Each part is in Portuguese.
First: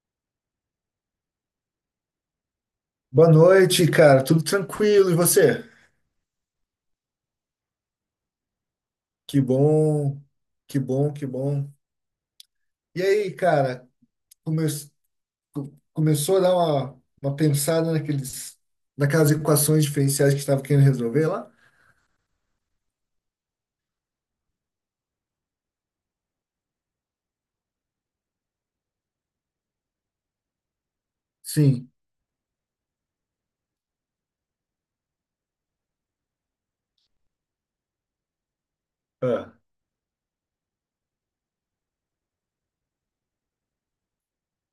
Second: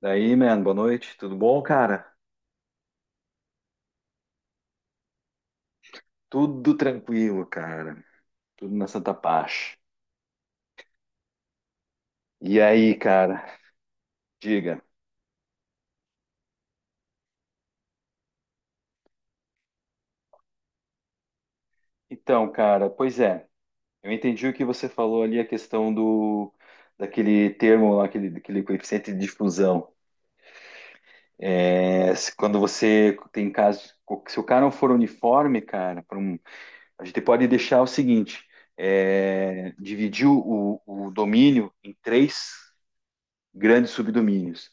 Daí, man, boa noite. Tudo bom, cara? Boa noite, cara. Tudo tranquilo? E você? Tudo tranquilo, cara. Tudo na Santa Que Paz. bom, que bom, que bom. E aí, E aí, cara? cara, come- Diga. Começou a dar uma pensada naquelas equações diferenciais que estava querendo resolver lá? Então, cara, pois é. Eu entendi o que você falou ali, a questão do daquele termo lá, aquele, daquele coeficiente de difusão. Sim. Quando você tem caso, se o cara não for uniforme, cara, a gente pode deixar o seguinte: Ah, dividir o domínio em três grandes subdomínios.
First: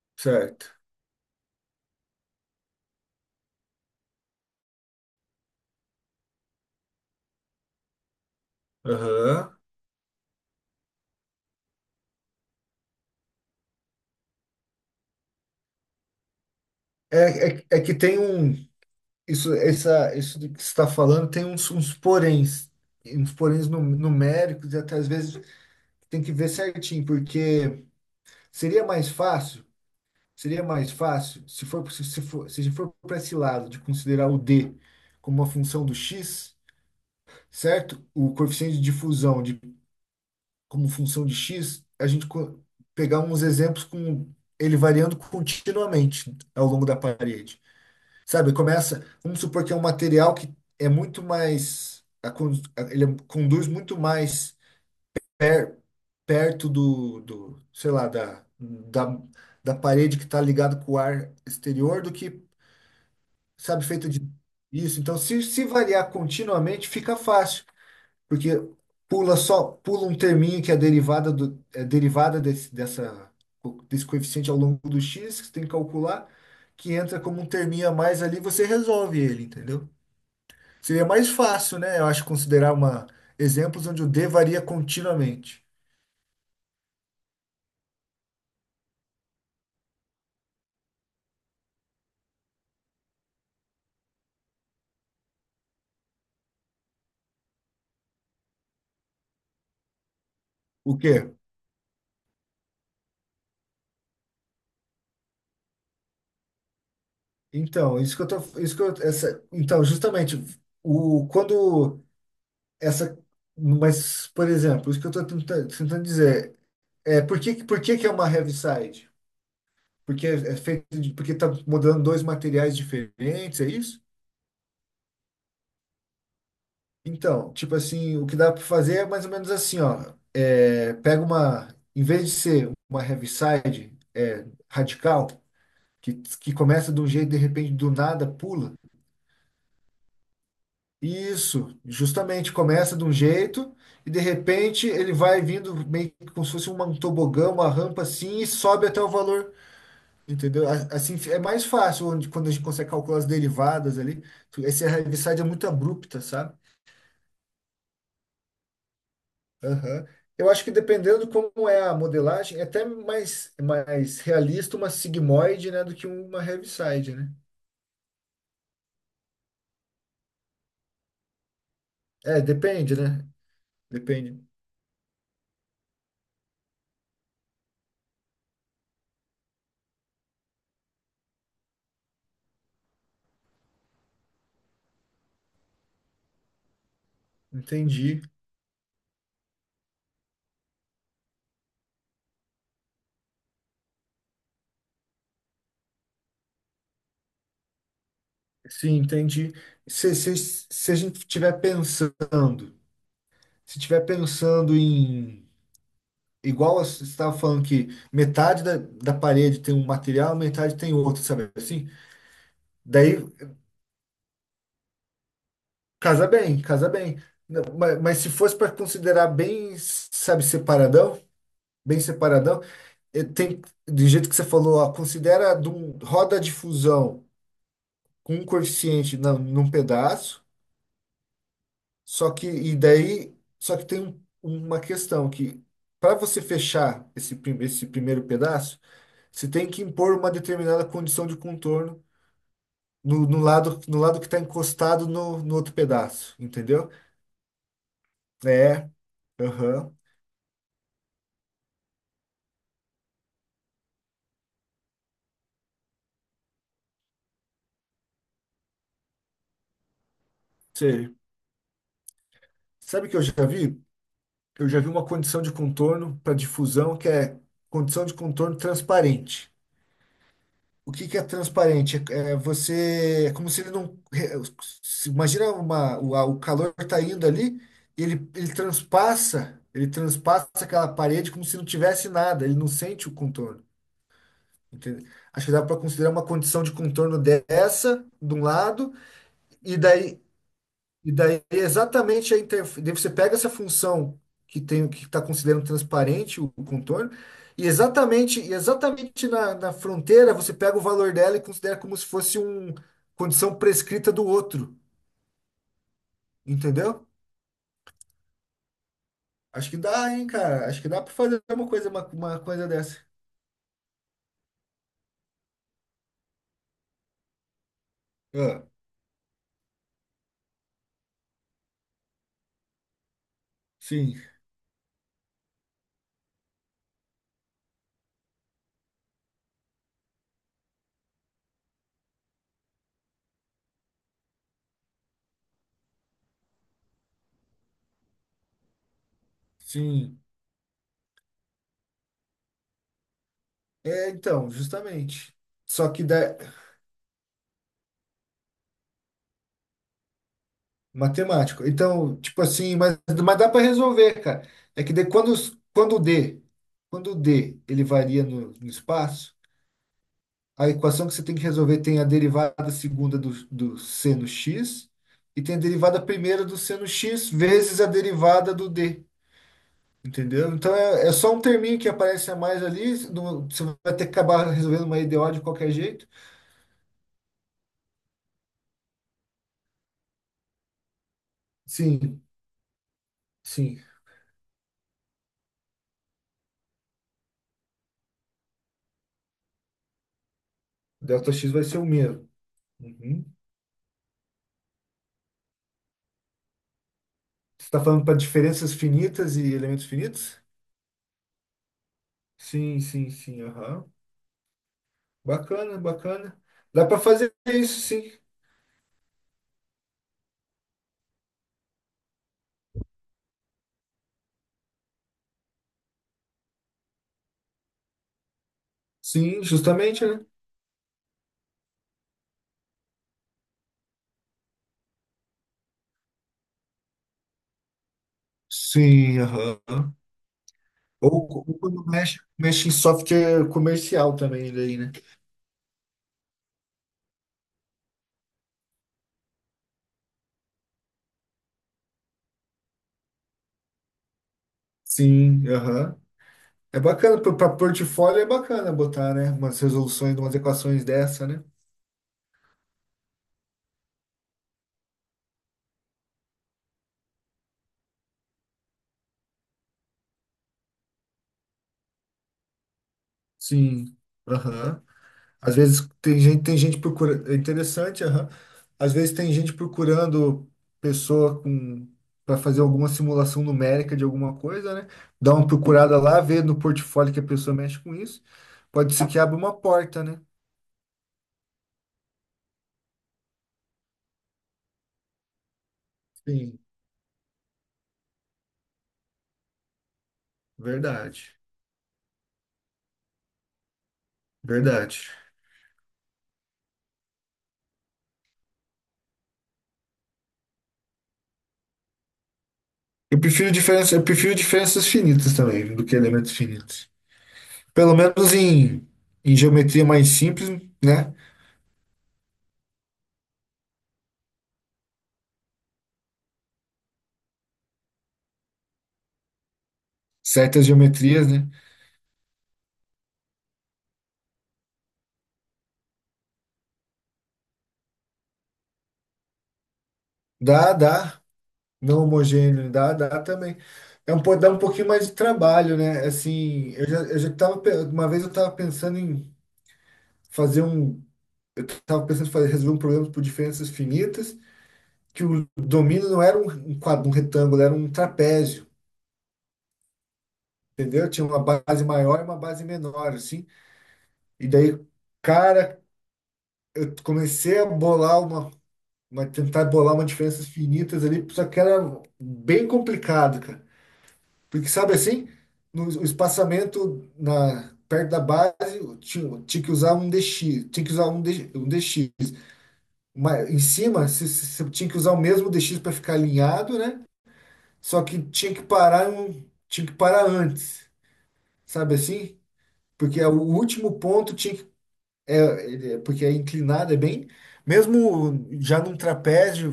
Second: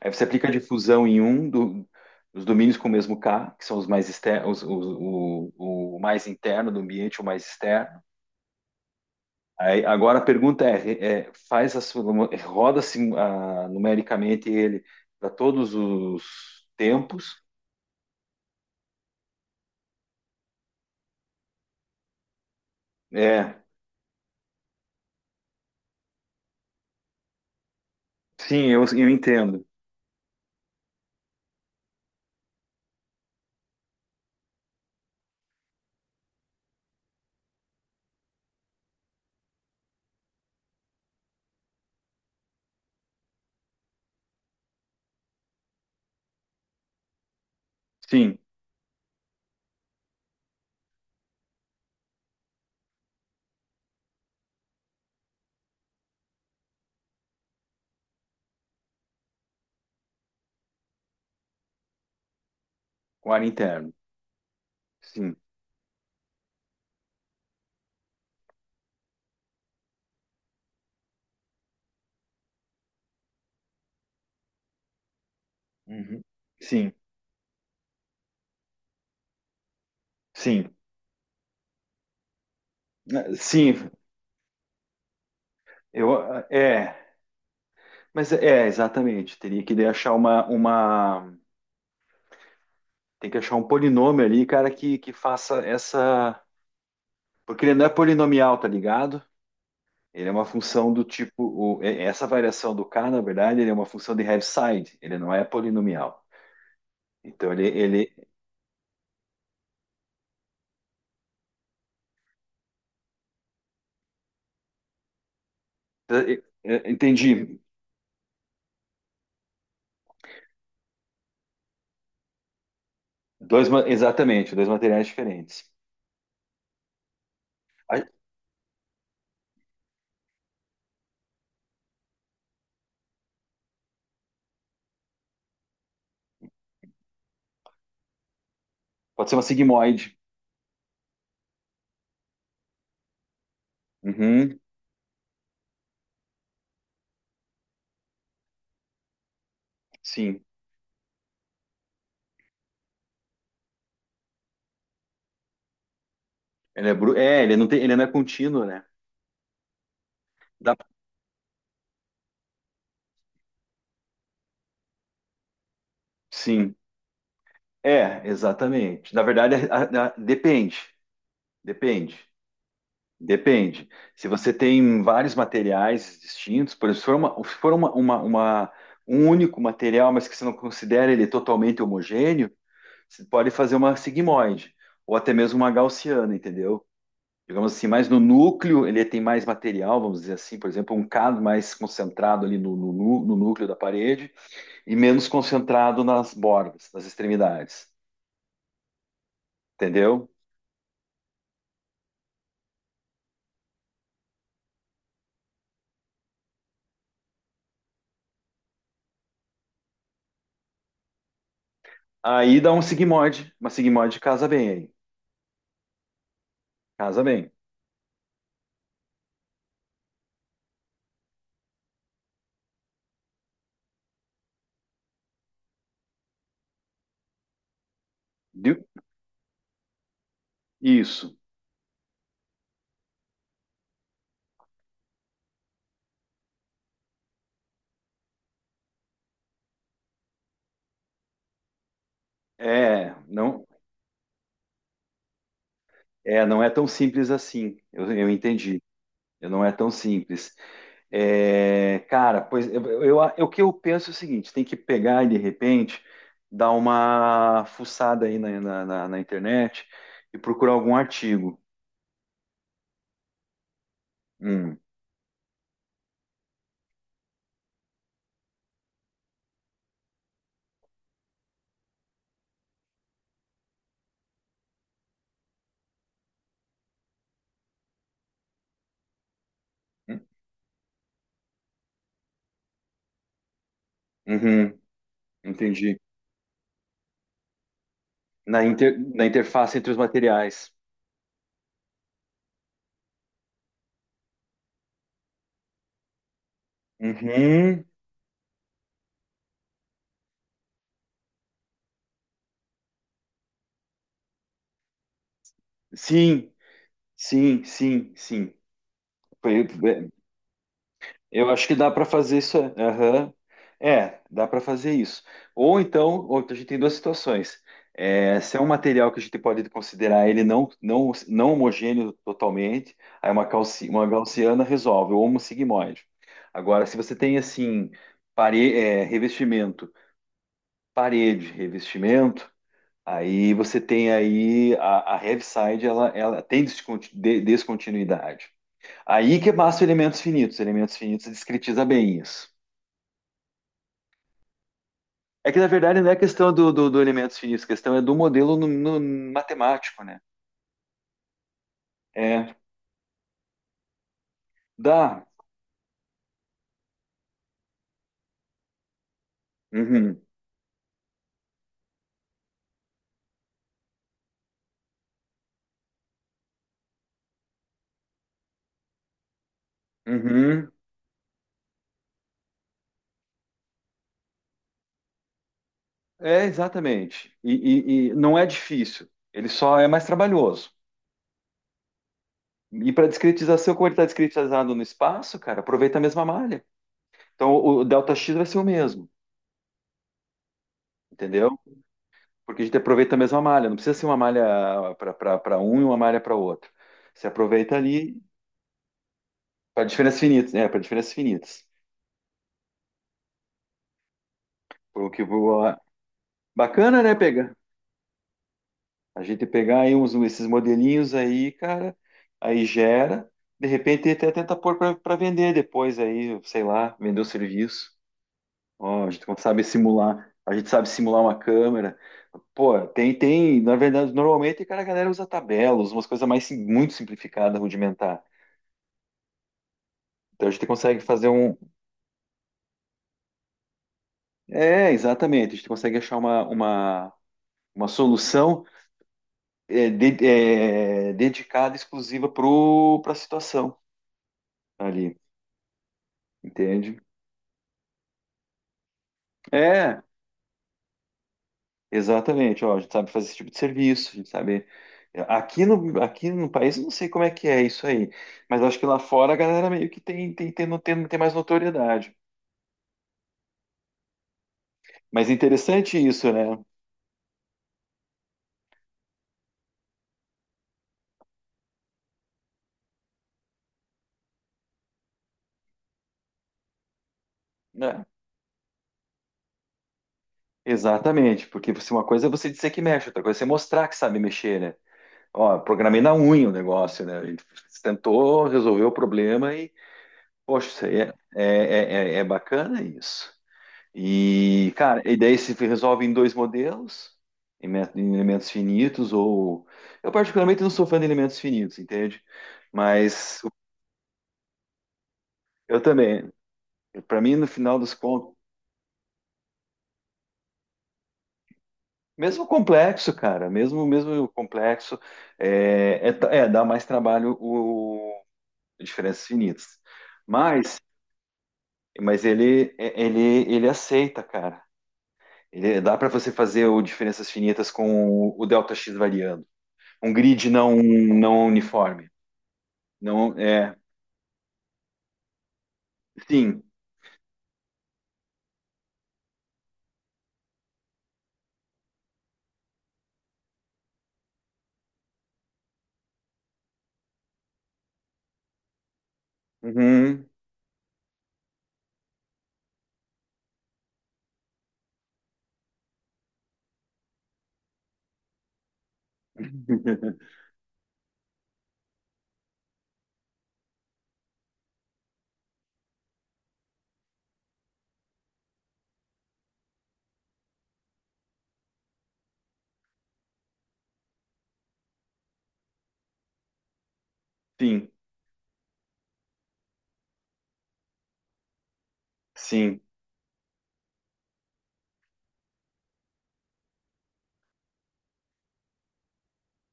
Aí você aplica a certo. difusão Dos domínios com o mesmo K, que são os mais externos, o mais interno do ambiente, o mais externo. Aham. Aí, agora a pergunta é, roda-se numericamente ele para todos os tempos? É, é que tem um. Isso do que você está falando tem uns É, poréns numéricos, e até às vezes tem que ver certinho, porque sim, seria eu mais entendo. fácil. Seria mais fácil se for para esse lado de considerar o d como uma função do x, certo? O coeficiente de difusão de, como função de x, pegar uns exemplos com ele variando continuamente ao longo da parede. Sim, Sabe, começa, vamos supor que é um material que é muito mais, a con- a- ele é- conduz muito mais per- perto do sei lá, da parede que está ligado com o ar exterior do que com ar sabe, interno. feito de isso. Então, Sim. Se variar continuamente, fica fácil, porque pula só, pula um terminho que é derivada do, é desse coeficiente ao longo do x, que você tem que Uhum. calcular, Sim, que entra como um terminho a mais ali, você resolve ele, entendeu? sim. Seria mais fácil, né? Eu acho considerar uma Eh, exemplos sim, onde o d varia continuamente. eu, é, mas é, exatamente, teria que daí achar tem que achar um polinômio ali, cara, que faça essa. Porque ele não é polinomial, tá ligado? Ele é uma função O do quê? tipo. Essa variação do K, na verdade, ele é uma função de Heaviside. Ele não é polinomial. Então, Então, isso que eu tô, isso que eu, essa, então, justamente o quando essa, mas, por exemplo, isso que eu estou tentando é- dizer, é, entendi. Por que que é uma heavy side. Porque é feito de, porque tá mudando dois materiais diferentes, é Dois, isso? exatamente, dois materiais diferentes. Então, tipo Ah, assim, o que dá para fazer é mais ou menos assim, ó, é, pega uma, em vez de ser uma heaviside é, radical, que começa de um jeito, de repente, do nada, pula. pode ser uma sigmoide. Isso, justamente começa de um jeito e de Uhum, repente ele vai vindo meio que como se fosse um tobogã, uma rampa assim e sobe até o valor, sim. entendeu? Assim é mais fácil onde, quando a gente consegue calcular as derivadas ali. Essa heaviside é muito abrupta, sabe? Ele é, ele não tem... Ele não é contínuo, né? Aham. Eu acho que Dá- dependendo de como é a modelagem, é até mais, mais realista uma sigmoide, né, do que uma Sim. heaviside, né? É, exatamente. Na verdade, depende. Depende. É, depende, né? Depende. Se Depende. você tem vários materiais distintos, por exemplo, se for, uma, se for uma- um único material, mas que você não considera ele totalmente homogêneo, você pode fazer uma sigmoide, ou até mesmo uma gaussiana, entendeu? Digamos assim, mas no Entendi. núcleo ele tem mais material, vamos dizer assim, por exemplo, um cado mais concentrado ali no núcleo da parede e menos concentrado nas bordas, nas extremidades, Sim, entendi. Entendeu? Se a gente estiver pensando, se estiver pensando em, igual você estava falando que metade da parede tem um material, metade tem outro, sabe assim? Aí dá Daí uma sigmoide casa bem aí, casa bem, casa bem. casa bem. Não, mas se fosse para considerar bem, sabe, separadão, bem separadão, eh, tem, do jeito que você falou, ó, roda de fusão com um Viu? coeficiente num pedaço. Isso. Só que, e daí, só que tem uma questão que, para você fechar esse, esse primeiro pedaço, você tem que impor uma determinada condição de contorno É, no não lado, no lado que está encostado no outro pedaço, é, não é tão entendeu? simples assim. Eu entendi. É, Eu não é tão aham, simples. É, cara, pois eu- o que eu penso é o seguinte: tem que pegar e de repente dar uma fuçada aí na internet e procurar algum sei. artigo. Sabe o que eu já vi? Eu Hum, já vi uma condição de contorno para difusão que é condição de contorno transparente. O que que é transparente? É você, é como se ele não, é, imagina o calor está indo ali, ele hum, transpassa aquela parede como se não tivesse nada, ele não sente o contorno. uhum, Entende? Acho que dá para entendi. considerar uma condição de contorno dessa, de um Na, lado, na e interface entre os daí materiais. e daí é exatamente a interface. Você pega essa função que tem que está considerando transparente o contorno, Uhum, e exatamente na fronteira você pega o valor dela e considera como se fosse uma condição prescrita do outro. sim, Entendeu? sim, sim, sim. Acho que dá, hein, cara? Acho que dá para fazer Eu acho uma que coisa, dá para fazer uma isso. coisa dessa. Aham. É, dá para fazer isso. Ou então, ou, a gente tem duas situações. É, se é Ah, um material que a gente pode considerar ele não homogêneo totalmente, aí uma sim, gaussiana resolve, ou um sigmoide. Agora, se você tem assim, revestimento, parede, revestimento, aí você tem aí a heavy side, ela tem descontinuidade. Aí que massa elementos sim. finitos. Elementos finitos discretiza bem isso. É, então, justamente. É que na Só verdade que não é dá, questão do elementos finitos, a questão é do modelo no matemático, né? matemático. Então, tipo É, assim, mas dá para resolver, cara. É que de, dá. quando, quando o D ele varia no espaço, Uhum, a equação que você tem que resolver tem a derivada segunda do C no x e tem a derivada primeira do C no x vezes a derivada do D. Entendeu? uhum. Então é, é só um terminho que aparece a mais ali. Você vai ter que acabar resolvendo uma EDO de qualquer jeito. É, exatamente. E não é difícil, ele só é mais trabalhoso. Sim, E para discretização, sim. como ele está discretizado no espaço, cara, aproveita a mesma malha. Então o delta x vai ser o mesmo, Delta x entendeu? vai ser o mesmo. Porque a gente aproveita a Uhum. mesma malha, não precisa ser uma malha para um e uma malha para outro. Você Você aproveita está falando ali para diferenças finitas e elementos para diferenças finitos? finitas, né? Para diferenças finitas. Sim, sim, sim. Aham. O que o- Bacana, a- bacana. Dá para Bacana, né, fazer pegar? isso, sim. A gente pegar aí uns, esses modelinhos aí, cara, aí gera, de repente até tenta pôr para vender depois aí, sei lá, vender o serviço. Ó, a gente Sim, sabe justamente, né? simular, a gente sabe simular uma câmera. Pô, tem, na verdade, normalmente, cara, a galera usa tabelas, umas coisas mais muito simplificadas, rudimentar. Sim, aham. Então a gente consegue fazer um. Ou quando mexe, mexe em software comercial também, daí, É, né? exatamente, a gente consegue achar uma solução é, dedicada, exclusiva para a situação ali, Sim, aham. É entende? bacana, para portfólio é bacana botar, né? Umas É, resoluções, umas equações dessa, né? exatamente. Ó, a gente sabe fazer esse tipo de serviço, a gente sabe. Aqui aqui no país, eu não sei como é que é isso aí, mas acho que lá fora a galera meio que tem, tem, tem, no- tem, tem mais notoriedade. Sim, aham. Mas Às vezes interessante isso, né? tem gente procurando. É interessante, aham. Às vezes tem gente procurando pessoa com para fazer alguma simulação numérica de alguma coisa, né? Dá uma procurada lá, vê no portfólio que a pessoa mexe com É, isso. Pode ser que abra uma porta, né? exatamente, porque você, uma coisa é você dizer que mexe, outra coisa é você mostrar que sabe mexer, né? Ó, programei na unha o Sim, negócio, né? A gente tentou resolver o problema e, poxa, isso aí é, verdade. é, é, é é bacana isso. E, cara, Verdade. e daí se resolve em dois modelos, em elementos finitos, ou. Eu, particularmente, não sou fã de elementos finitos, entende? Eu Mas prefiro diferença, eu prefiro diferenças finitas também eu do que também. elementos finitos. Para mim, no final dos Pelo menos contos, em, em geometria mais simples, né? mesmo complexo, cara, mesmo mesmo complexo, é, dá mais trabalho o diferenças finitas. Certas Mas, geometrias, né? mas ele, ele, ele aceita, cara. Ele, dá para você fazer o diferenças finitas com o delta x variando. Um grid Dá, dá. não Não uniforme. homogêneo, dá, dá Não, também. é. Dá um pouquinho mais de trabalho, né? Sim. Assim, eu já tava, uma vez eu estava pensando em fazer um, tava pensando em fazer, resolver um problema por diferenças finitas, que o domínio não era um quadro, um retângulo, era um trapézio, Uhum. entendeu? Tinha uma base maior e uma base menor, assim. E daí, cara, eu comecei a bolar uma tentar bolar uma diferenças finitas ali, só que era bem complicado, cara. Porque sabe assim, no o espaçamento na perto da base, tinha que usar um DX, tinha que usar um DX. Mas em cima, você tinha que usar o mesmo DX para ficar alinhado, né? Sim, Só que tinha que parar, tinha que parar antes, sabe assim? sim. Porque é o último ponto tinha que, porque é inclinado, é bem, mesmo já num trapézio,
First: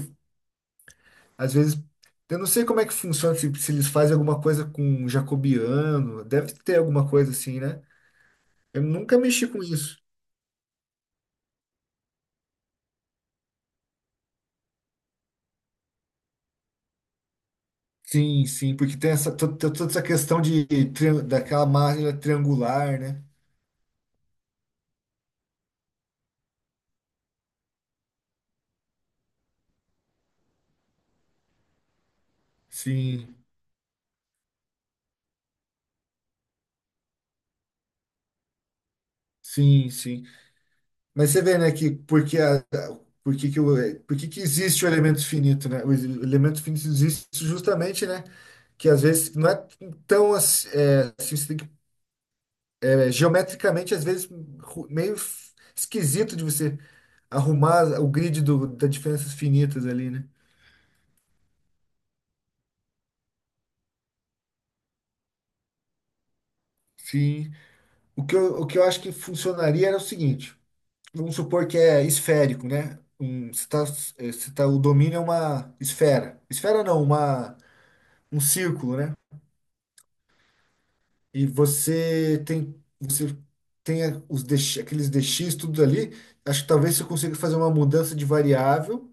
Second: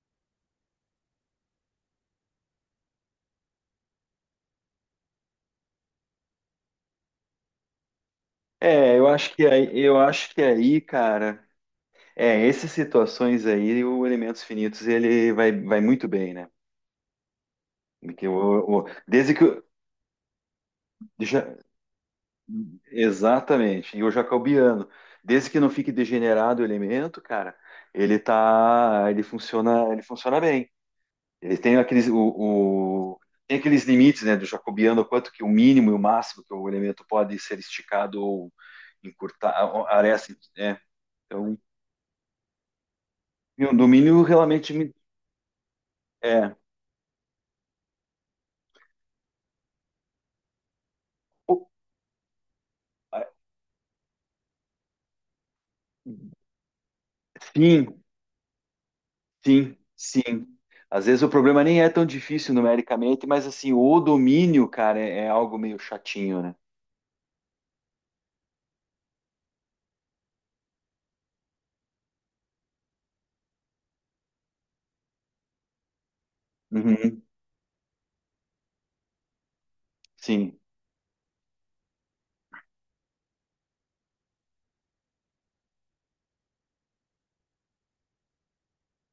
às vezes eu não sei como é que funciona, se eles fazem alguma coisa com um jacobiano, deve ter alguma coisa assim, né? Eu É, nunca mexi com isso. eu acho que aí, cara, é, essas situações aí, o Elementos Finitos, ele vai, vai muito bem, né? Porque Sim, sim, porque tem essa, toda essa questão de, já, daquela máquina triangular, né? exatamente, e o Jacobiano, desde que não fique degenerado o elemento, cara, ele funciona bem. Eles têm o- Sim, tem aqueles limites, né, do jacobiano, quanto que o mínimo e o máximo que o elemento pode ser esticado ou encurtar, ou sim, sim. aresta, né? Mas você vê, Então, né, porque que e o o, domínio porque que realmente existe o elemento finito, né? O é, elemento finito existe justamente, né? Que às vezes não é tão assim, é, assim, o- é, a- geometricamente, às vezes, esquisito de você sim, arrumar o grid do, das diferenças sim, finitas ali, né? sim. Às vezes o problema nem é tão difícil numericamente, mas assim, o domínio, cara, é, é algo meio chatinho, né? Sim. O que eu acho que funcionaria era o seguinte: vamos supor que é esférico, né? Se tá, o domínio é uma esfera. Esfera não, Uhum, uma, um círculo, né? sim, Você tem os DX, aqueles DX tudo ali. Acho que talvez você consiga fazer uma mudança de variável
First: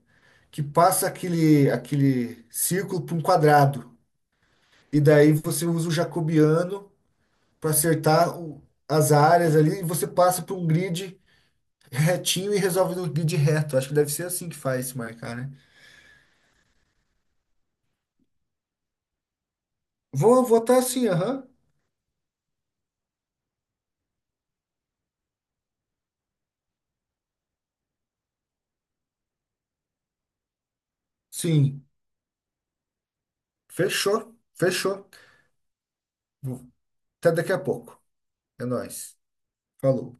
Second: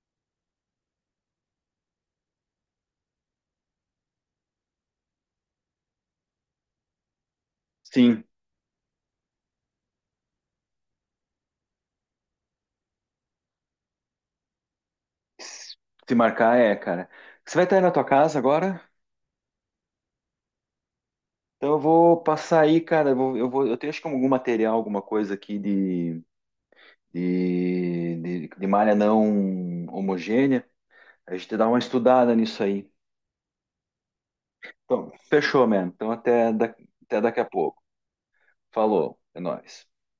que passa aquele, aquele círculo para um quadrado. E daí você usa o jacobiano para sim. acertar as áreas ali e você passa para um grid retinho e resolve no grid reto. Acho que deve ser assim que faz se marcar, né? Se marcar é, cara. Você vai estar aí na tua casa agora? Vou votar assim, aham. Então eu vou passar aí, cara. Eu vou- eu tenho acho que algum material, alguma coisa aqui de, de malha não homogênea. A gente dá uma Sim. estudada nisso aí. Fechou. Fechou. Então, fechou, mano. Então até Até daqui a daqui a pouco. pouco. É nóis. Falou, é nóis. Falou.